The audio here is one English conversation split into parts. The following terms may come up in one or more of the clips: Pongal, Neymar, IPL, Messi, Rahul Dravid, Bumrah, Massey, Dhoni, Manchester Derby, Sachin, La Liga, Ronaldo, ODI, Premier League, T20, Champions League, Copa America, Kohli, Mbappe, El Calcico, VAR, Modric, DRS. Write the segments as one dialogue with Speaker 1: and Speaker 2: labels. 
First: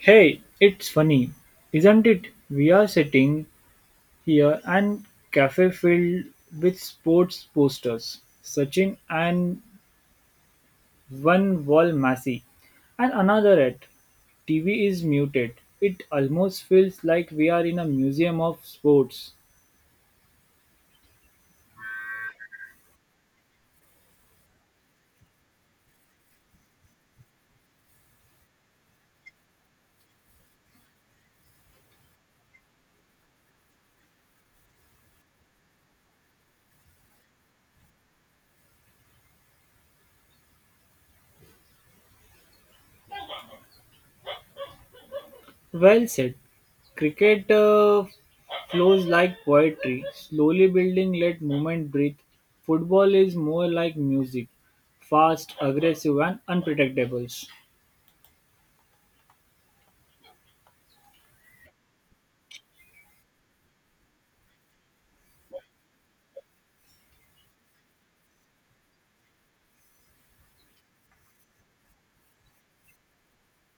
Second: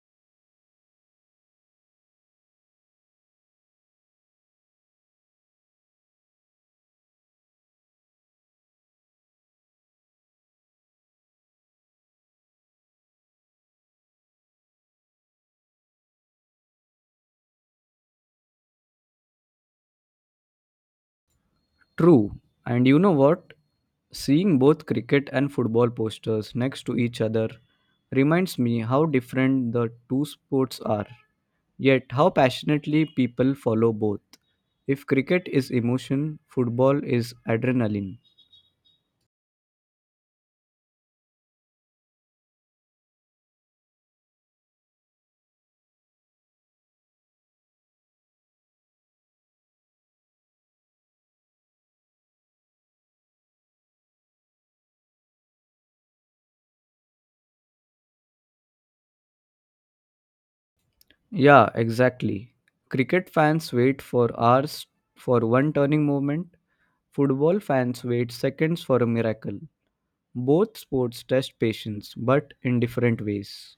Speaker 1: Hey, it's funny, isn't it? We are sitting here and cafe filled with sports posters, Sachin and one wall Massey, and another at TV is muted. It almost feels like we are in a museum of sports.
Speaker 2: True. And you know what? Seeing both cricket and football posters next to each other reminds me how different the two sports are, yet how passionately people follow both. If cricket is emotion, football is adrenaline.
Speaker 1: Well said. Cricket flows like poetry, slowly building, let movement breathe. Football is more like music, fast, aggressive, and unpredictable.
Speaker 2: Yeah, exactly. Cricket fans wait for hours for one turning moment, football fans wait seconds for a miracle. Both sports test patience, but in different ways.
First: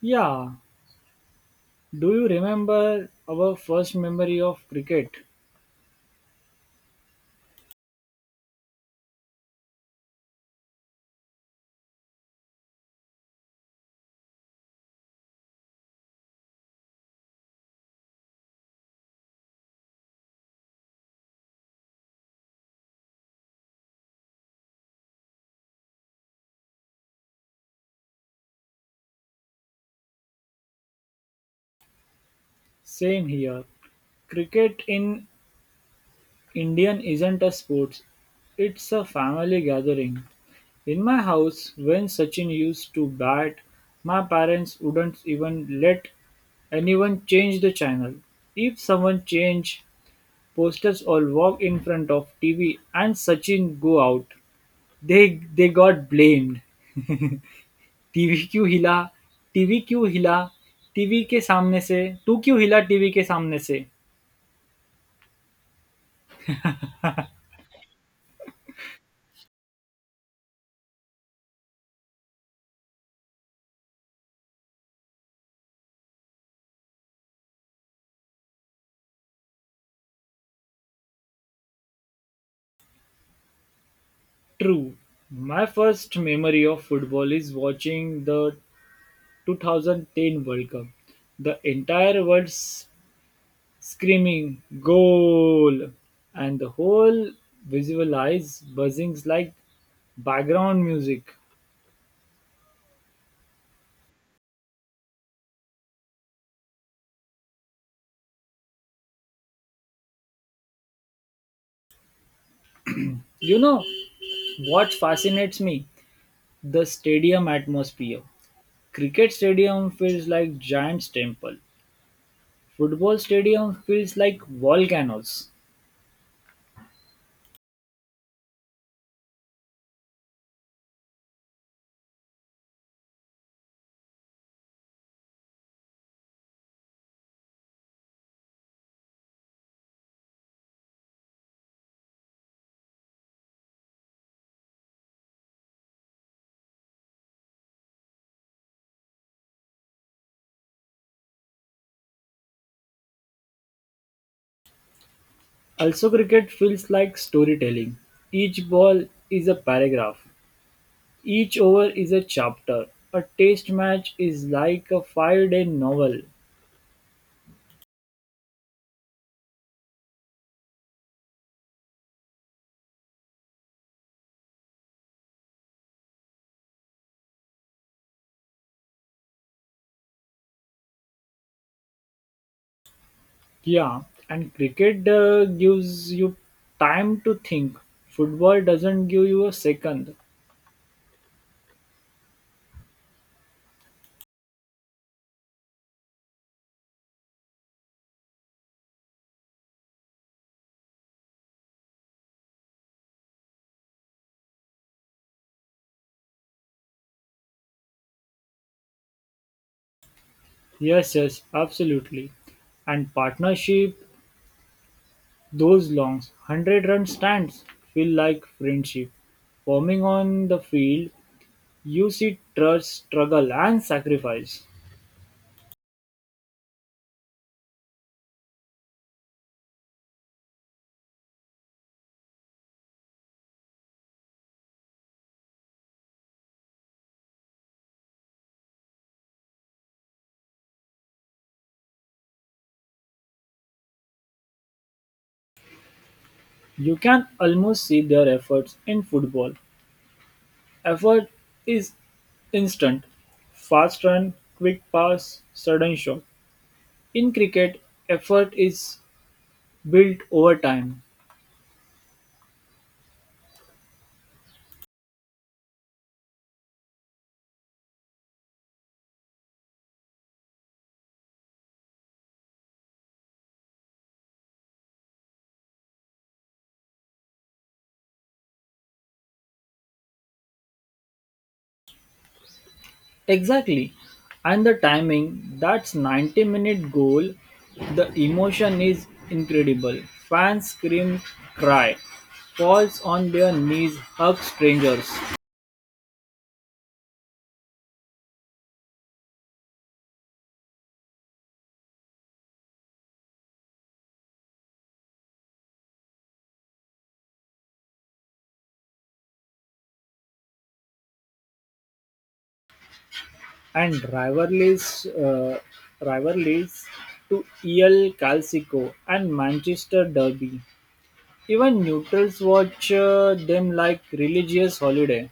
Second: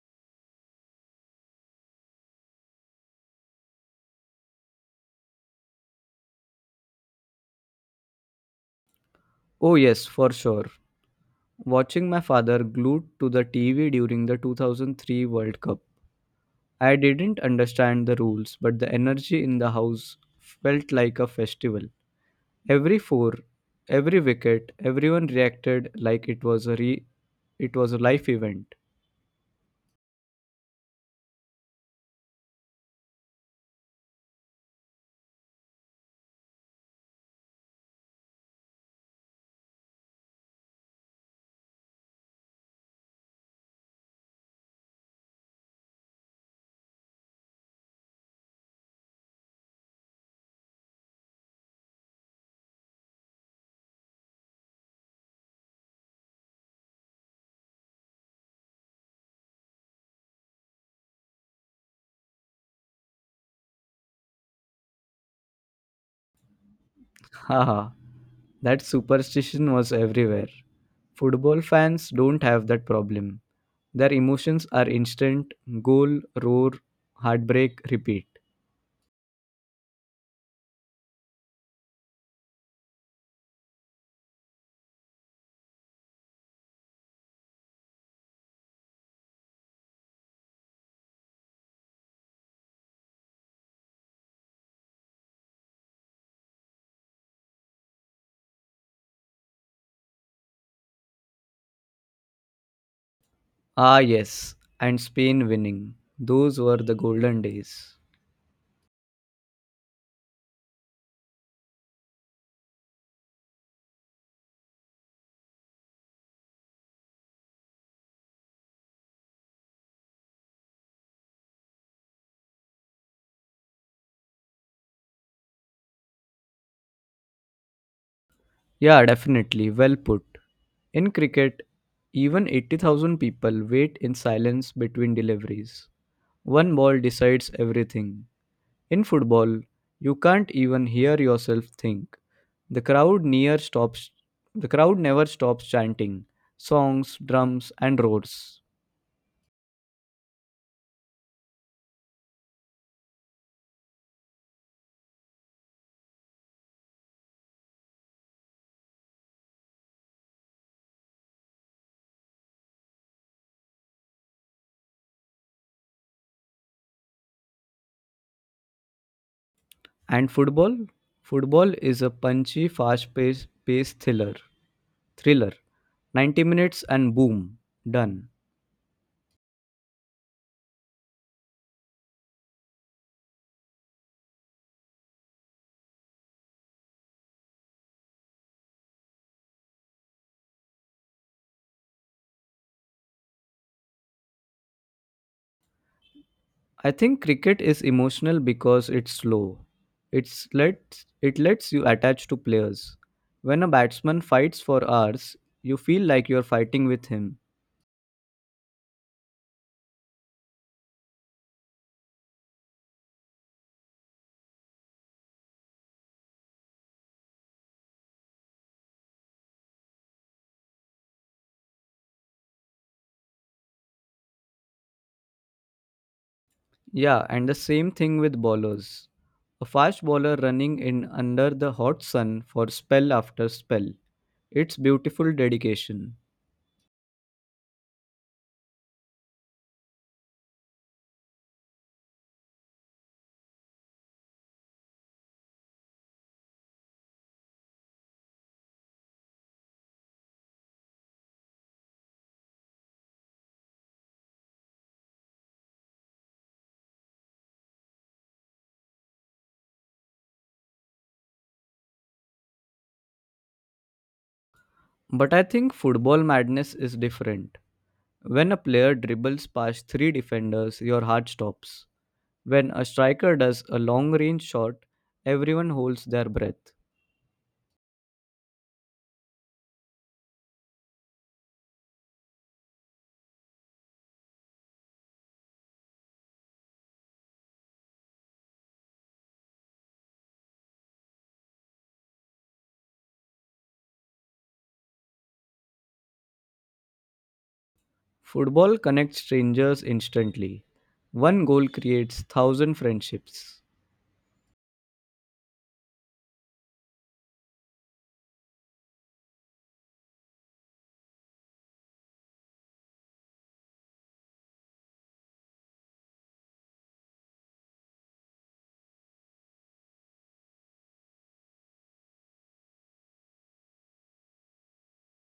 Speaker 1: Yeah, do you remember our first memory of cricket?
Speaker 2: Oh, yes, for sure. Watching my father glued to the TV during the 2003 World Cup, I didn't understand the rules, but the energy in the house felt like a festival. Every four, every wicket, everyone reacted like it was a life event.
Speaker 1: Same here. Cricket in Indian isn't a sport, it's a family gathering. In my house, when Sachin used to bat, my parents wouldn't even let anyone change the channel. If someone changed, posters all walk in front of TV and Sachin go out. They got blamed. TV क्यों हिला, TV क्यों हिला, TV के सामने से, तू क्यों हिला टीवी के सामने से?
Speaker 2: Haha, that superstition was everywhere. Football fans don't have that problem. Their emotions are instant, goal, roar, heartbreak, repeat.
Speaker 1: True, my first memory of football is watching the 2010 World Cup. The entire world screaming goal, and the whole visual eyes buzzing like background music.
Speaker 2: Ah, yes, and Spain winning. Those were the golden days.
Speaker 1: You know what fascinates me? The stadium atmosphere. Cricket stadium feels like giant temple. Football stadium feels like volcanoes.
Speaker 2: Yeah, definitely. Well put. In cricket, even 80,000 people wait in silence between deliveries. One ball decides everything. In football, you can't even hear yourself think. The crowd near stops the crowd never stops chanting songs, drums and roars.
Speaker 1: Also cricket feels like storytelling. Each ball is a paragraph. Each over is a chapter. A test match is like a five-day novel.
Speaker 2: And football? Football is a punchy, fast-paced pace thriller. 90 minutes and boom, done.
Speaker 1: Yeah, and cricket gives you time to think. Football doesn't give you a second.
Speaker 2: I think cricket is emotional because it's slow. It lets you attach to players. When a batsman fights for hours, you feel like you're fighting with him.
Speaker 1: Yes, yes, absolutely. And partnership, those longs, 100 run stands feel like friendship. Forming on the field, you see trust, struggle, and sacrifice.
Speaker 2: Yeah, and the same thing with bowlers. A fast bowler running in under the hot sun for spell after spell. It's beautiful dedication.
Speaker 1: You can almost see their efforts in football. Effort is instant fast run, quick pass, sudden shot. In cricket, effort is built over time.
Speaker 2: But I think football madness is different. When a player dribbles past three defenders, your heart stops. When a striker does a long range shot, everyone holds their breath.
Speaker 1: Exactly. And the timing, that's 90-minute goal, the emotion is incredible. Fans scream, cry, falls on their knees, hug strangers.
Speaker 2: Football connects strangers instantly. One goal creates thousand friendships.
Speaker 1: And rivalries rivalries to El Calcico and Manchester Derby. Even neutrals watch them like religious holiday.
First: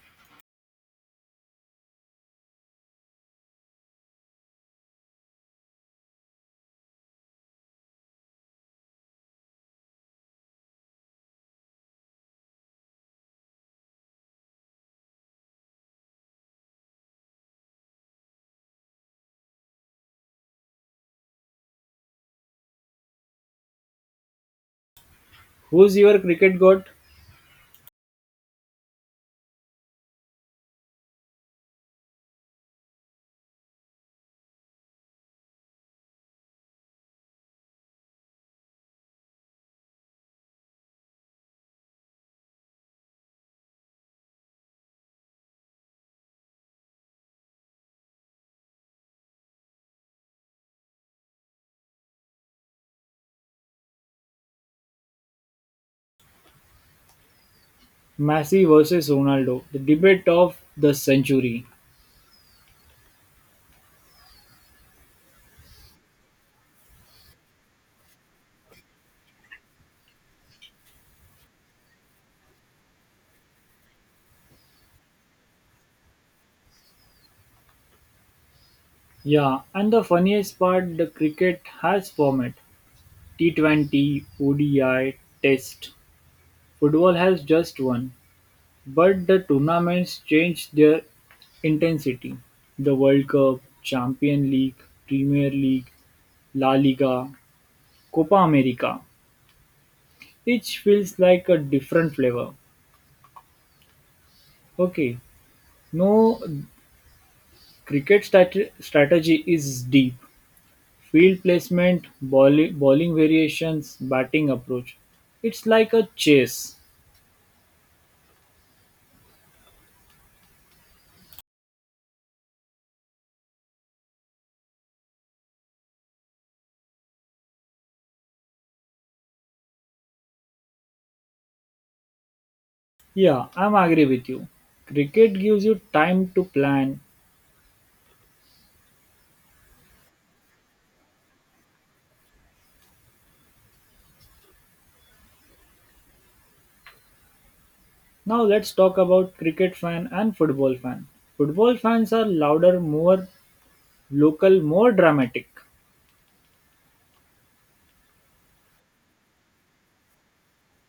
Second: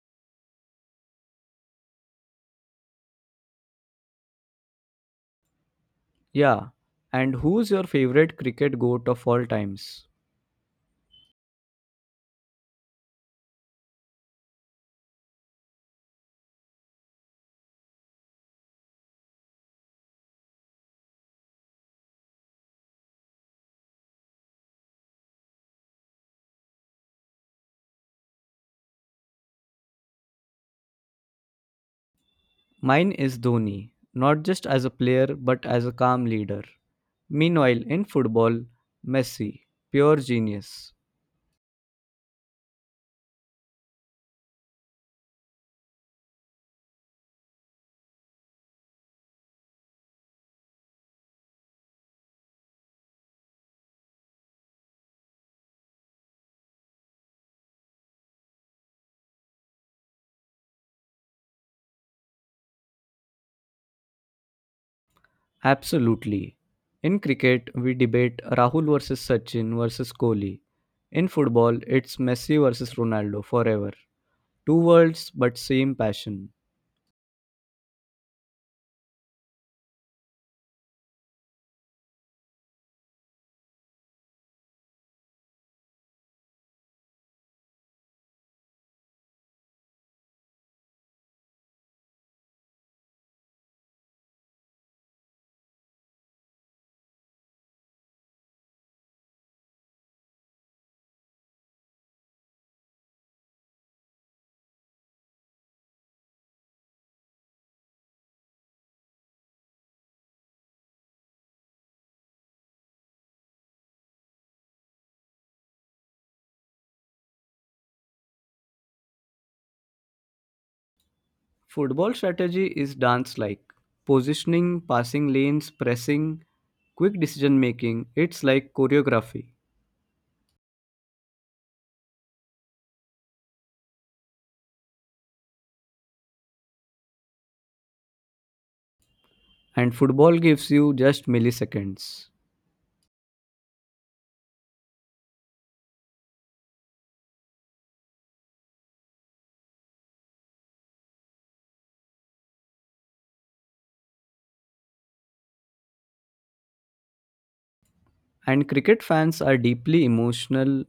Speaker 2: Yeah, and who's your favorite cricket goat of all times?
Speaker 1: Who's your cricket god?
Speaker 2: Mine is Dhoni, not just as a player but as a calm leader. Meanwhile, in football, Messi, pure genius.
Speaker 1: Messi versus Ronaldo, the debate of the century.
Speaker 2: Absolutely. In cricket, we debate Rahul versus Sachin versus Kohli. In football, it's Messi versus Ronaldo forever. Two worlds, but same passion.
Speaker 1: Yeah, and the funniest part, the cricket has format T20, ODI, Test. Football has just one. But the tournaments changed their intensity: the World Cup, Champions League, Premier League, La Liga, Copa America. Each feels like a different flavor. Okay, no cricket strategy is deep. Field placement, bowling variations, batting approach. It's like a chase.
Speaker 2: Football strategy is dance like positioning, passing lanes, pressing, quick decision making. It's like choreography.
Speaker 1: Yeah, I'm agree with you. Cricket gives you time to plan.
Speaker 2: And football gives you just milliseconds.
Speaker 1: Now let's talk about cricket fan and football fan. Football fans are louder, more local, more dramatic,
Speaker 2: And cricket fans are deeply emotional,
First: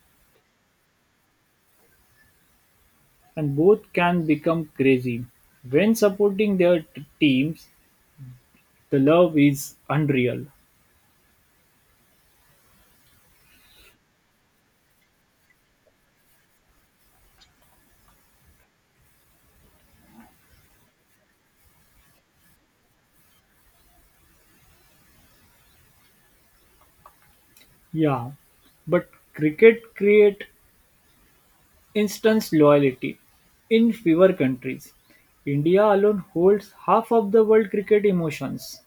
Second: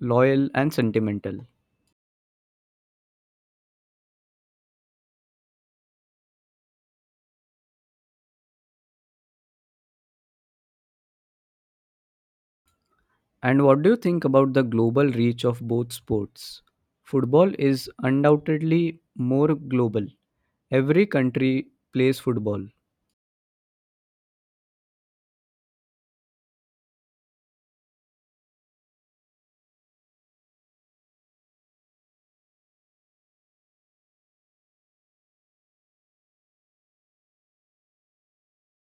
Speaker 2: loyal, and sentimental.
Speaker 1: and both can become crazy. When supporting their teams, the love is unreal.
Speaker 2: And what do you think about the global reach of both sports? Football is undoubtedly more global. Every country plays football.
Speaker 1: Yeah, but cricket create instant loyalty in fewer countries. India alone holds half of the world cricket emotions.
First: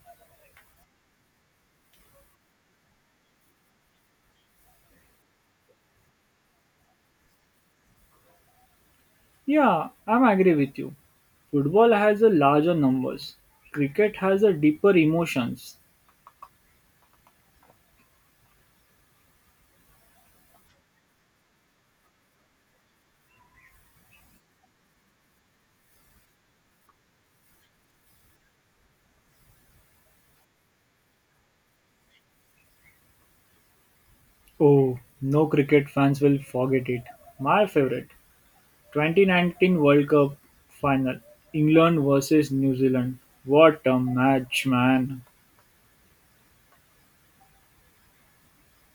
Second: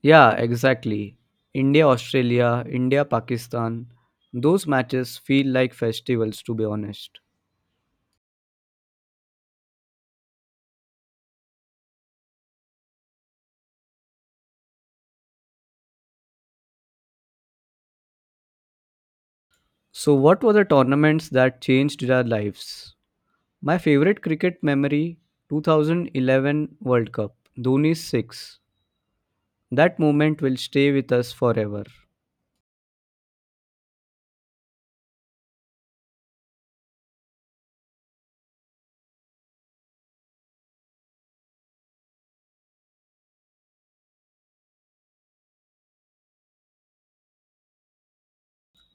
Speaker 2: Yeah, exactly. India, Australia, India, Pakistan. Those matches feel like festivals, to be honest.
Speaker 1: Yeah, I'm agree with you. Football has a larger numbers. Cricket has a deeper emotions.
Speaker 2: So, what were the tournaments that changed our lives? My favorite cricket memory 2011 World Cup, Dhoni's 6. That moment will stay with us forever.
Speaker 1: Oh, no cricket fans will forget it. My favorite 2019 World Cup final. England versus New Zealand. What a match, man.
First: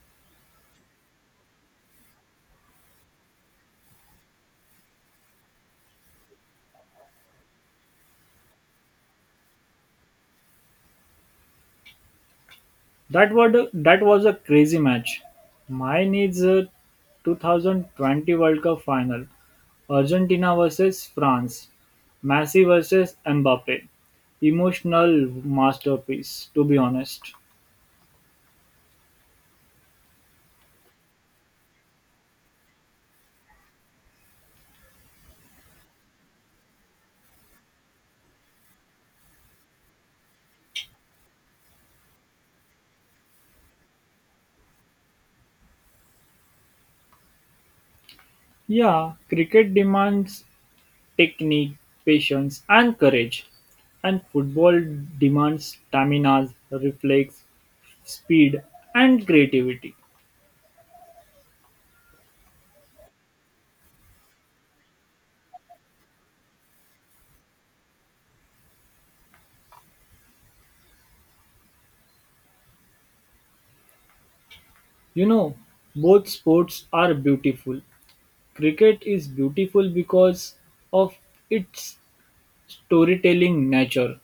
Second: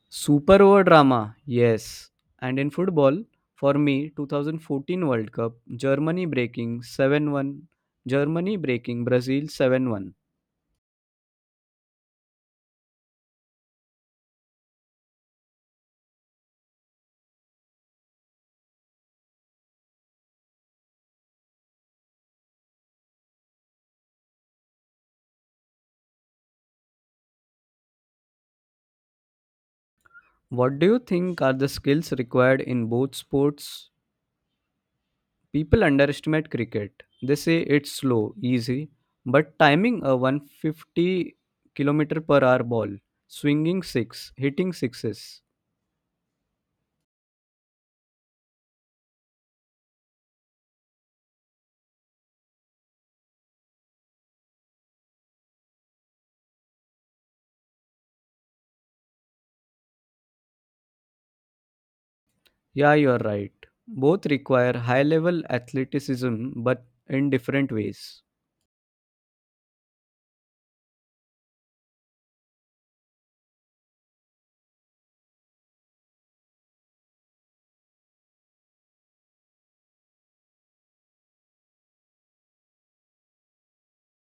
Speaker 2: Super over drama, yes. And in football, for me, 2014 World Cup, Germany breaking Brazil 7-1.
Speaker 1: That was a crazy match. Mine is a 2020 World Cup final. Argentina versus France. Messi versus Mbappe. Emotional masterpiece, to be honest.
Speaker 2: What do you think are the skills required in both sports? People underestimate cricket. They say it's slow, easy, but timing a 150 kilometer per hour ball, swinging six, hitting sixes.
Speaker 1: Yeah, cricket demands technique, patience, and courage. And football demands stamina, reflex, speed, and creativity.
Speaker 2: Yeah, you're right. Both require high level athleticism, but in different ways.
Speaker 1: You know, both sports are beautiful. Cricket is beautiful because of its storytelling nature.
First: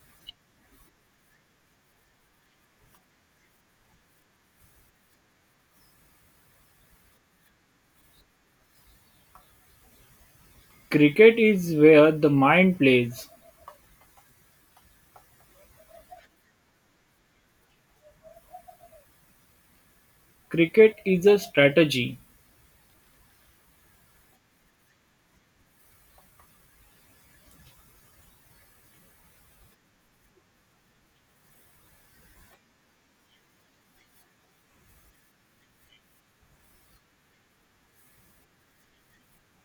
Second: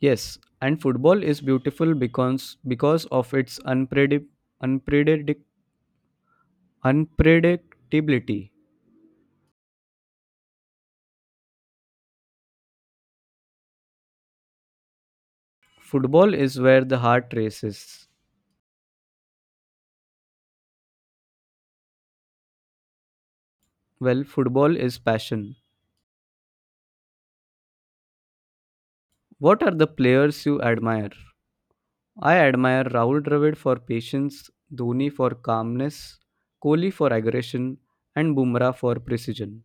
Speaker 2: Yes, and football is beautiful because of its unpredict, unpredictability.
Speaker 1: Cricket is where the mind plays.
Speaker 2: Football is where the heart races.
Speaker 1: Cricket is a strategy,
Speaker 2: Well, football is passion. What are the players you admire? I admire Rahul Dravid for patience, Dhoni for calmness, Kohli for aggression, and Bumrah for precision.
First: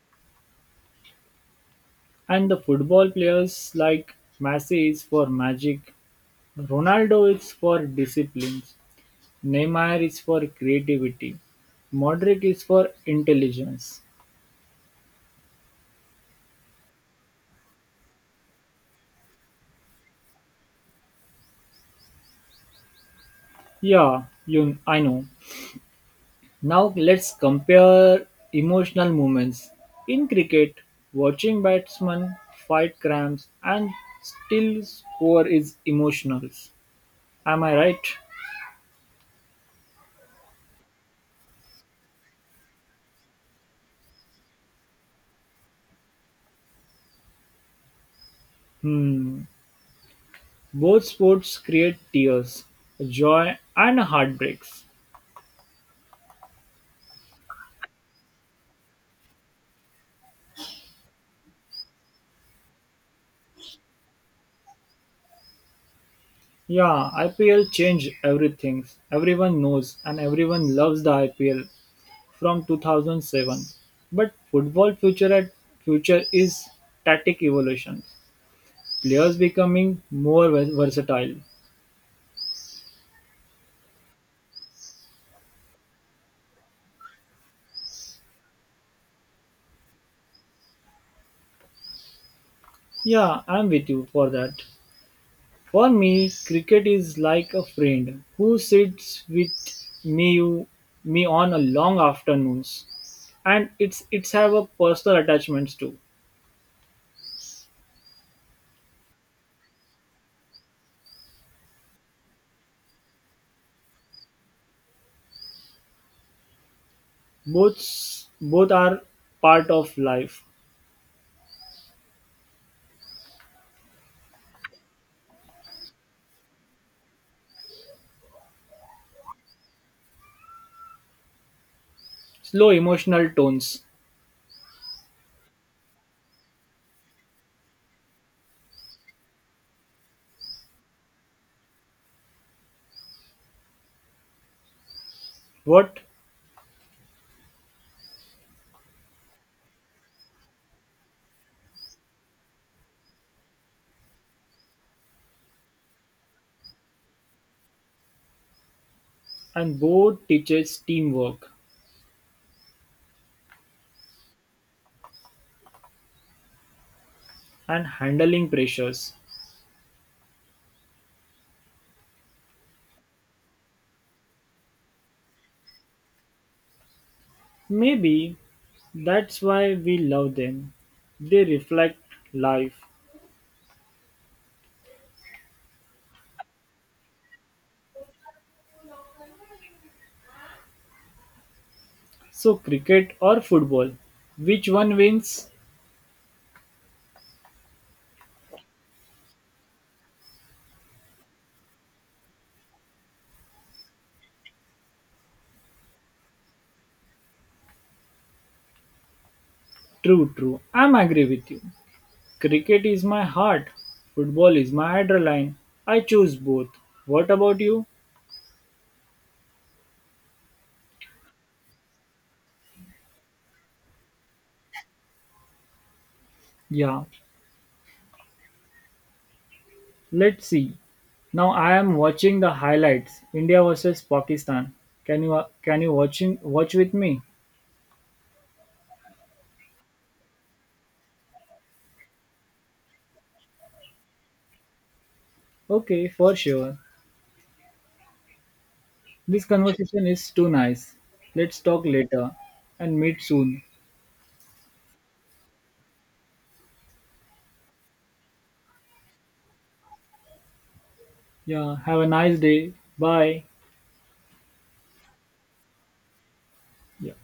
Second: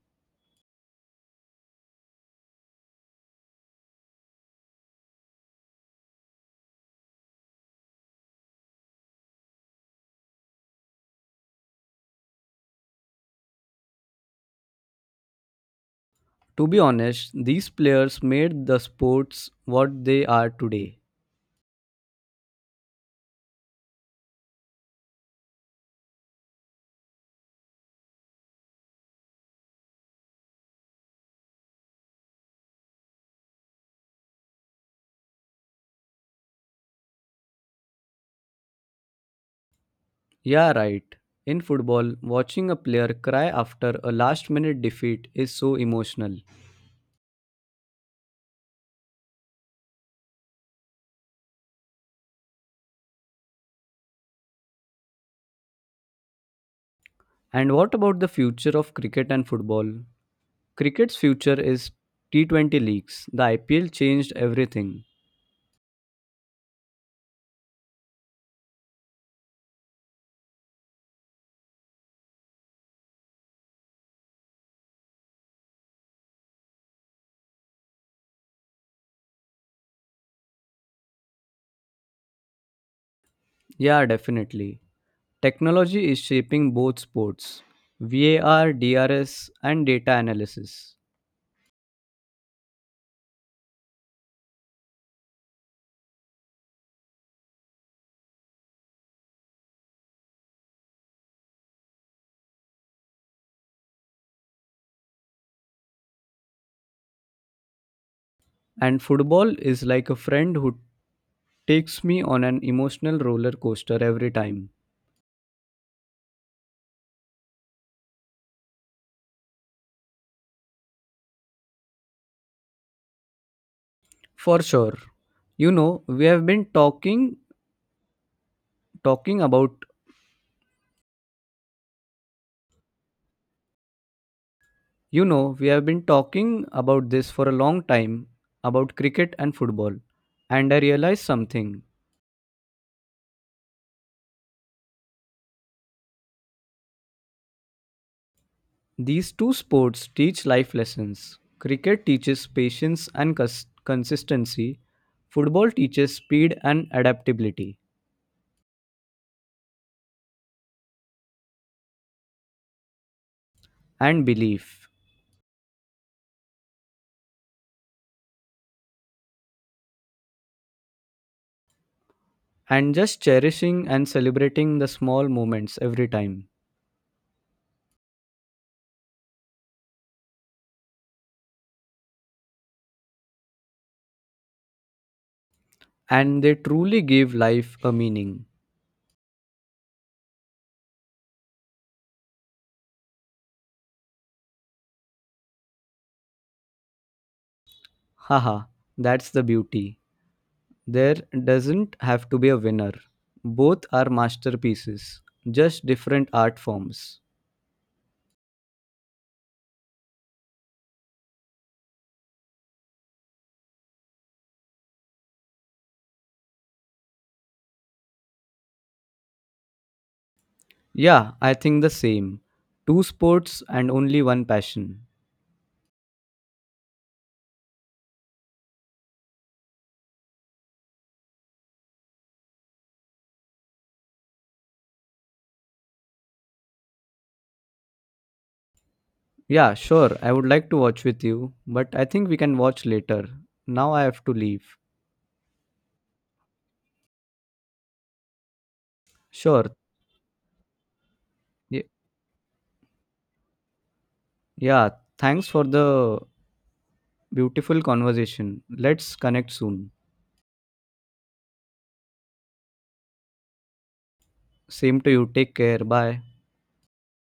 Speaker 1: and the football players like Messi is for magic, Ronaldo is for disciplines, Neymar is for creativity, Modric is for intelligence.
Speaker 2: To be honest, these players made the sports what they are today.
Speaker 1: Yeah, you I know. Now let's compare emotional moments. In cricket, watching batsmen fight cramps and still score is emotional. Am I right?
Speaker 2: Yeah, right. In football, watching a player cry after a last minute defeat is so emotional.
Speaker 1: Hmm. Both sports create tears, joy and heartbreaks.
Speaker 2: And what about the future of cricket and football? Cricket's future is T20 leagues. The IPL changed everything.
Speaker 1: Yeah, IPL changed everything. Everyone knows and everyone loves the IPL from 2007. But football future at future is tactic evolution. Players becoming more versatile.
Speaker 2: Yeah, definitely. Technology is shaping both sports VAR, DRS, and data analysis.
Speaker 1: Yeah, I'm with you for that. For me, cricket is like a friend who sits with me you, me on a long afternoons, and it's have a personal attachments too.
Speaker 2: And football is like a friend who takes me on an emotional roller coaster every time.
Speaker 1: Both both are part of life.
Speaker 2: For sure. You know, we have been talking talking about,
Speaker 1: Slow emotional tones.
Speaker 2: you know, we have been talking about this for a long time about cricket and football. And I realized something.
Speaker 1: What?
Speaker 2: These two sports teach life lessons. Cricket teaches patience and consistency, football teaches speed and adaptability
Speaker 1: And both teaches teamwork
Speaker 2: and belief,
Speaker 1: and handling pressures.
Speaker 2: and just cherishing and celebrating the small moments every time.
Speaker 1: Maybe that's why we love them. They reflect life.
Speaker 2: And they truly give life a meaning.
Speaker 1: So cricket or football, which one wins?
Speaker 2: Haha, that's the beauty. There doesn't have to be a winner. Both are masterpieces, just different art forms.
Speaker 1: True, true. I'm agree with you. Cricket is my heart. Football is my adrenaline. I choose both. What about you?
Speaker 2: Yeah, I think the same. Two sports and only one passion.
Speaker 1: Yeah. Let's see. Now I am watching the highlights. India versus Pakistan. Can you watch with me?
Speaker 2: Yeah, sure, I would like to watch with you, but I think we can watch later. Now I have to leave.
Speaker 1: Okay, for sure. This
Speaker 2: Sure.
Speaker 1: conversation is too nice. Let's talk
Speaker 2: Y-
Speaker 1: later and meet soon.
Speaker 2: yeah, thanks for the beautiful conversation. Let's connect soon.
Speaker 1: Yeah, have a nice day. Bye.
Speaker 2: Same to you. Take care. Bye.
Speaker 1: Yeah.